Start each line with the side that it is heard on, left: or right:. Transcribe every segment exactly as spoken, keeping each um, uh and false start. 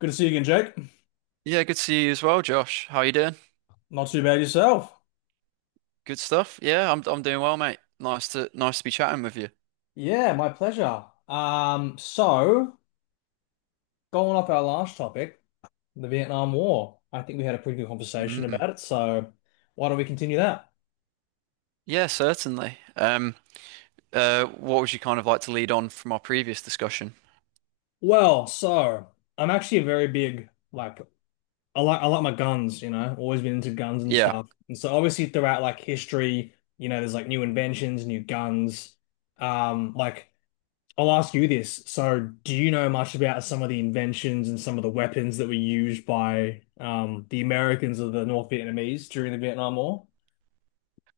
left: Good to see you again, Jake.
right: Yeah, good to see you as well, Josh. How you doing?
left: Not too bad yourself.
right: Good stuff. Yeah, I'm I'm doing well, mate. Nice to nice to be chatting with you.
left: Yeah, my pleasure. Um, so going off our last topic, the Vietnam War. I think we had a pretty good conversation
right: Mm.
left: about it, so why don't we continue that?
right: Yeah, certainly. Um, uh, what would you kind of like to lead on from our previous discussion?
left: Well, so I'm actually a very big like I like I like my guns, you know, always been into guns and
right: Yeah.
left: stuff. And so obviously throughout like history, you know, there's like new inventions, new guns. Um, like I'll ask you this. So, do you know much about some of the inventions and some of the weapons that were used by um, the Americans or the North Vietnamese during the Vietnam War?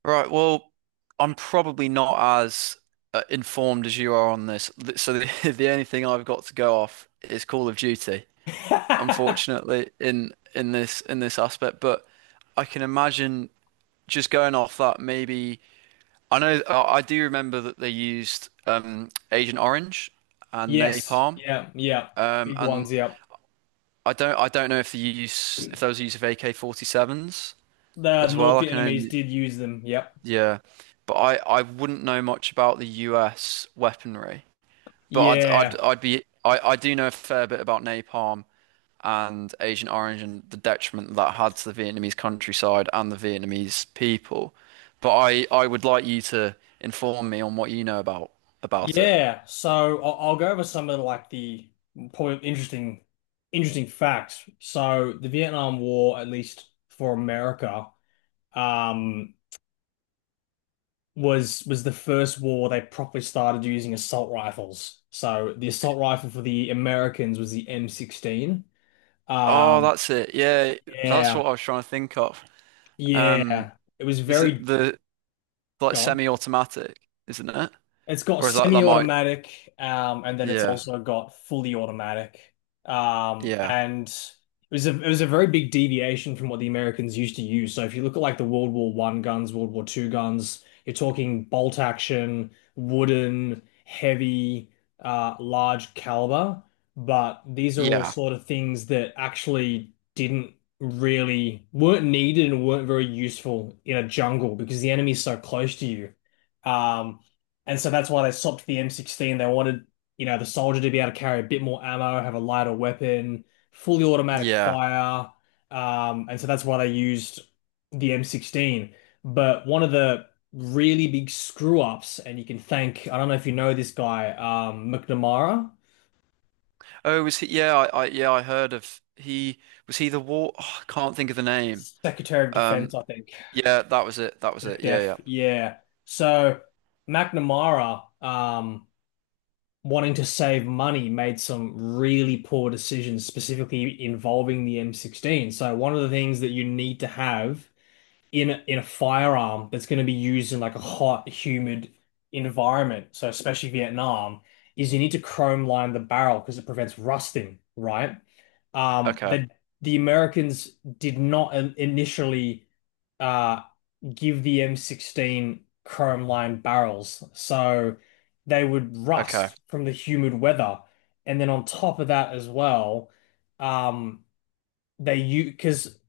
right: Right. Well, I'm probably not as uh, informed as you are on this. Th- So the the only thing I've got to go off is Call of Duty, unfortunately, in in this in this aspect. But I can imagine just going off that maybe. I know, I I do remember that they used um, Agent Orange and
left: Yes.
right: Napalm,
left: Yeah. Yeah.
right: um,
left: Big
right: and
left: ones. Yep.
right: I don't, I don't know if the use, if there was a use of A K forty-sevens
left: The
right: as well.
left: North
right: I can
left: Vietnamese
right: only,
left: did use them. Yep.
right: yeah, but I, I wouldn't know much about the U S weaponry, but I'd, I'd,
left: Yeah.
right: I'd be, I, I do know a fair bit about Napalm and Agent Orange and the detriment that had to the Vietnamese countryside and the Vietnamese people, but I, I would like you to inform me on what you know about about it.
left: Yeah. So I'll, I'll go over some of like the probably interesting, interesting facts. So the Vietnam War, at least for America, um, was was the first war they properly started using assault rifles. So the assault rifle for the Americans was the M sixteen.
right: Oh,
left: Um,
right: that's it. Yeah, that's
left: yeah,
right: what I was trying to think of. Um,
left: yeah, it was
right: is it
left: very
right: the like
left: gone.
right: semi-automatic, isn't it?
left: It's got
right: Or is that that might?
left: semi-automatic, um, and then it's
right: Yeah,
left: also got fully automatic. Um,
right: yeah,
left: and it was a it was a very big deviation from what the Americans used to use. So if you look at like the World War One guns, World War Two guns, you're talking bolt action, wooden, heavy, uh, large caliber. But these are all
right: yeah,
left: sort of things that actually didn't really weren't needed and weren't very useful in a jungle because the enemy's so close to you. Um, and so that's why they swapped the M sixteen. They wanted, you know, the soldier to be able to carry a bit more ammo, have a lighter weapon, fully automatic
right: yeah.
left: fire. Um, and so that's why they used the M sixteen. But one of the really big screw ups, and you can thank, I don't know if you know this guy, um, McNamara,
right: Oh, was he? Yeah, I, I yeah, I heard of he was he the war? Oh, I can't think of the name.
left: Secretary of
right: Um,
left: Defense, I think.
right: yeah, that was it. That was it. Yeah,
left: SecDef,
right: yeah.
left: yeah. So McNamara, um, wanting to save money made some really poor decisions, specifically involving the M sixteen. So one of the things that you need to have in a, in a firearm that's going to be used in like a hot, humid environment, so especially Vietnam, is you need to chrome line the barrel because it prevents rusting, right? Um,
right: Okay,
left: but the Americans did not in- initially uh, give the M sixteen chrome lined barrels, so they would
right: okay,
left: rust from the humid weather. And then on top of that as well, um, they use because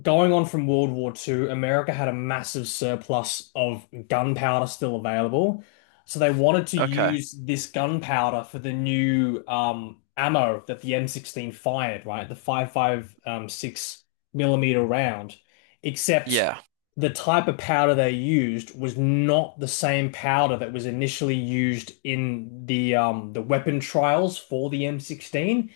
left: going on from World War Two, America had a massive surplus of gunpowder still available. So they wanted to
right: okay.
left: use this gunpowder for the new um, ammo that the M sixteen fired, right? The five point five six millimeter round. Except
right: Yeah,
left: the type of powder they used was not the same powder that was initially used in the um, the weapon trials for the M sixteen,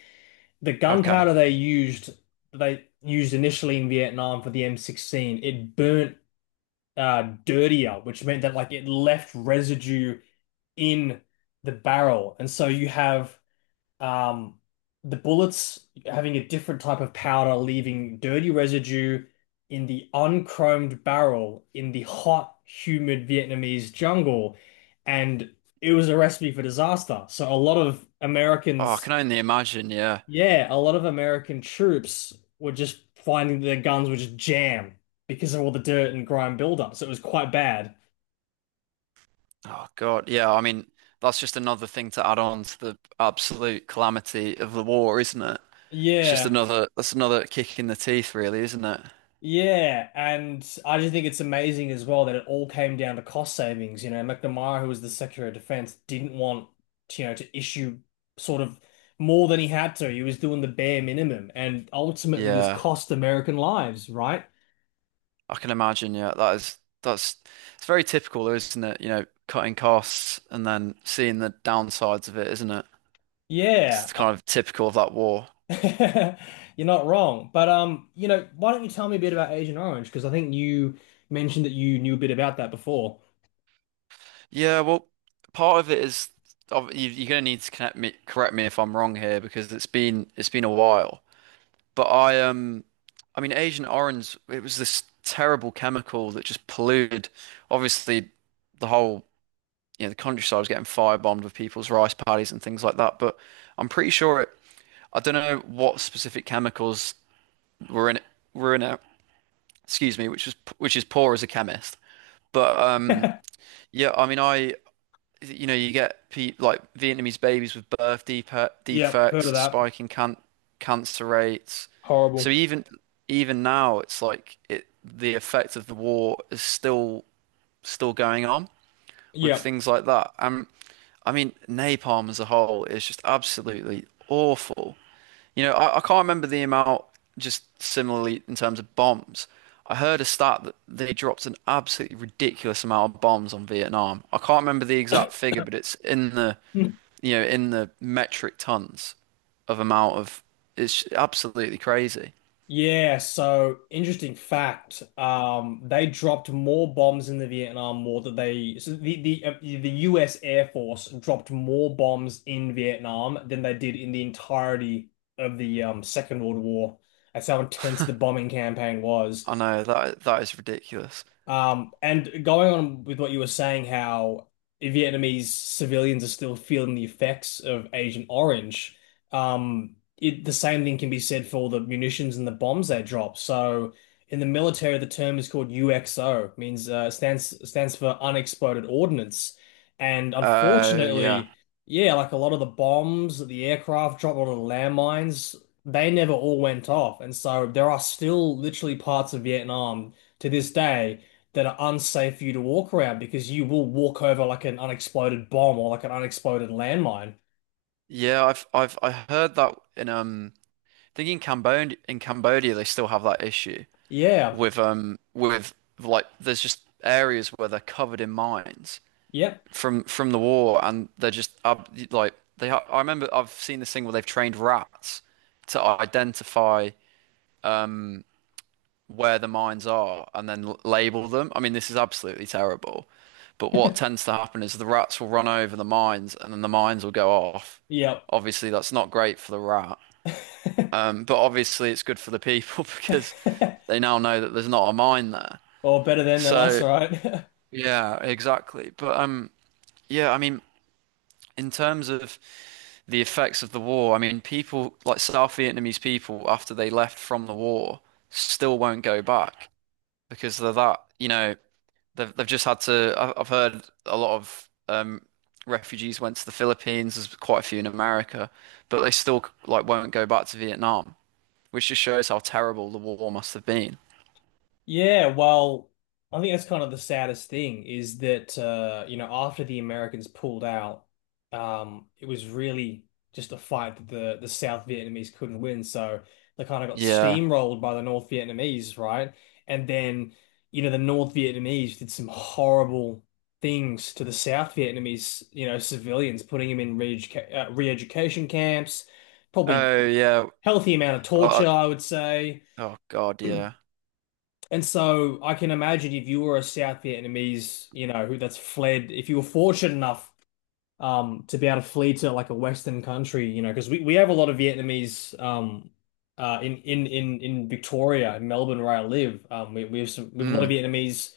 left: the
right: okay.
left: gunpowder they used they used initially in Vietnam for the M sixteen, it burnt uh dirtier, which meant that like it left residue in the barrel. And so you have um the bullets having a different type of powder leaving dirty residue in the unchromed barrel in the hot humid Vietnamese jungle, and it was a recipe for disaster. So a lot of
right: Oh, I
left: Americans,
right: can only imagine. Yeah.
left: yeah, a lot of American troops were just finding their guns were just jammed because of all the dirt and grime buildup, so it was quite bad.
right: Oh God. Yeah. I mean, that's just another thing to add on to the absolute calamity of the war, isn't it? It's just
left: Yeah,
right: another that's another kick in the teeth, really, isn't it?
left: yeah, and I just think it's amazing as well that it all came down to cost savings. You know, McNamara, who was the Secretary of Defense, didn't want to, you know, to issue sort of more than he had to. He was doing the bare minimum, and ultimately this
right: Yeah,
left: cost American lives, right?
right: I can imagine. Yeah, that is that's it's very typical, though, isn't it? You know, cutting costs and then seeing the downsides of it, isn't it?
left: Yeah.
right: It's kind of typical of that war.
left: You're not wrong. But um, you know, why don't you tell me a bit about Agent Orange? Because I think you mentioned that you knew a bit about that before.
right: Yeah, well, part of it is of- you- you're gonna need to connect me, correct me if I'm wrong here because it's been it's been a while. But I um, I mean, Agent Orange, it was this terrible chemical that just polluted, obviously, the whole, you know, the countryside was getting firebombed with people's rice paddies and things like that. But I'm pretty sure it, I don't know what specific chemicals were in it, were in it, excuse me, which is which is poor as a chemist. But um, yeah, I mean, I you know, you get pe like Vietnamese babies with birth depe-
left: Yep, heard
right: defects,
left: of
right: a
left: that.
right: spike in can cancer rates. So
left: Horrible.
right: even even now, it's like it the effect of the war is still still going on with
left: Yep.
right: things like that. Um, I mean, napalm as a whole is just absolutely awful. You know, I, I can't remember the amount, just similarly in terms of bombs. I heard a stat that they dropped an absolutely ridiculous amount of bombs on Vietnam. I can't remember the exact figure, but it's in the,
left: Hmm.
right: you know, in the metric tons of amount of, it's absolutely crazy.
left: Yeah, so interesting fact. Um, they dropped more bombs in the Vietnam War than they, so the the uh, the U S. Air Force dropped more bombs in Vietnam than they did in the entirety of the um, Second World War. That's how intense the bombing campaign was.
right: I know that that is ridiculous.
left: Um, and going on with what you were saying, how Vietnamese civilians are still feeling the effects of Agent Orange, um, it, the same thing can be said for all the munitions and the bombs they drop. So in the military, the term is called U X O, means uh, stands stands for unexploded ordnance. And
right: Uh, yeah.
left: unfortunately, yeah, like a lot of the bombs the aircraft drop, a lot of the landmines, they never all went off. And so there are still literally parts of Vietnam to this day that are unsafe for you to walk around because you will walk over like an unexploded bomb or like an unexploded landmine.
right: Yeah, I've I've I heard that in um I think in Cambodia, in Cambodia, they still have that issue
left: Yeah.
right: with um with like there's just areas where they're covered in mines
left: Yep.
right: from from the war, and they're just ab like they. Ha, I remember I've seen this thing where they've trained rats to identify um where the mines are and then l- label them. I mean, this is absolutely terrible. But what tends to happen is the rats will run over the mines and then the mines will go off.
left: Yep.
right: Obviously, that's not great for the rat. Um, but obviously, it's good for the people because they now know that there's not a mine there.
left: Well, better then than us,
right: So
left: right?
right: yeah, exactly. But um, yeah, I mean, in terms of the effects of the war, I mean, people like South Vietnamese people after they left from the war still won't go back because they're that, you know, they've they've just had to. I- I've heard a lot of um refugees went to the Philippines. There's quite a few in America, but they still like won't go back to Vietnam, which just shows how terrible the war must have been.
left: Yeah, well, I think that's kind of the saddest thing is that uh, you know, after the Americans pulled out, um, it was really just a fight that the the South Vietnamese couldn't win. So they kind of got
right: Yeah.
left: steamrolled by the North Vietnamese, right? And then, you know, the North Vietnamese did some horrible things to the South Vietnamese, you know, civilians, putting them in re-educa uh, re-education camps, probably
right: Oh yeah.
left: healthy amount of
right: Oh,
left: torture, I would say.
right: I- oh God, yeah.
left: And so I can imagine if you were a South Vietnamese, you know, who that's fled, if you were fortunate enough um to be able to flee to like a Western country, you know, because we, we have a lot of Vietnamese um uh in in in in Victoria, in Melbourne where I live. Um we, we have some we have a lot of
right: Mm.
left: Vietnamese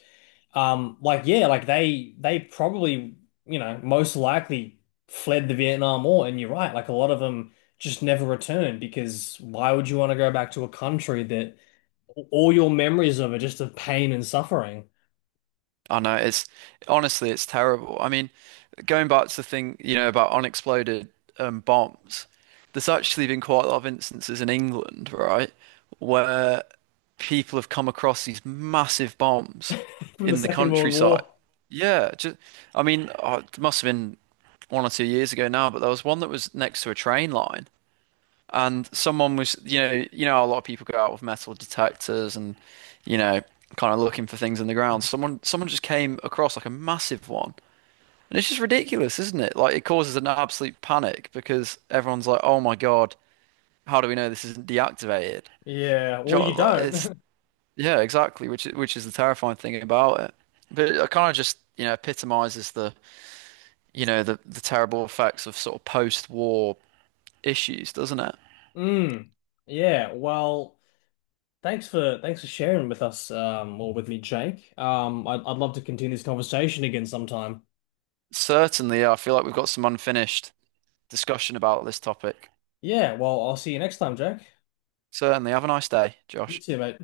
left: um like yeah, like they they probably, you know, most likely fled the Vietnam War. And you're right, like a lot of them just never returned because why would you want to go back to a country that all your memories of are just of pain and suffering?
right: I know it's honestly it's terrible. I mean, going back to the thing, you know, about unexploded um, bombs, there's actually been quite a lot of instances in England, right, where people have come across these massive bombs
left: From the
right: in the
left: Second World
right: countryside.
left: War?
right: Yeah, just I mean, oh, it must have been one or two years ago now, but there was one that was next to a train line. And someone was, you know, you know, how a lot of people go out with metal detectors and, you know, kind of looking for things in the ground. Someone, someone just came across like a massive one, and it's just ridiculous, isn't it? Like it causes an absolute panic because everyone's like, "Oh my God, how do we know this isn't deactivated?"
left: Yeah,
right: Do
left: or
right: you know
left: you
right: what, like, It's
left: don't.
right: yeah, exactly, which is- which is the terrifying thing about it. But it kind of just, you know, epitomizes the, you know, the the terrible effects of sort of post-war issues, doesn't it?
left: Mm. Yeah. Well, thanks for thanks for sharing with us, um, or with me, Jake. Um, I'd I'd love to continue this conversation again sometime.
right: Certainly, yeah, I feel like we've got some unfinished discussion about this topic.
left: Yeah. Well, I'll see you next time, Jack.
right: Certainly. Have a nice day,
left: You
right: Josh.
left: too, mate.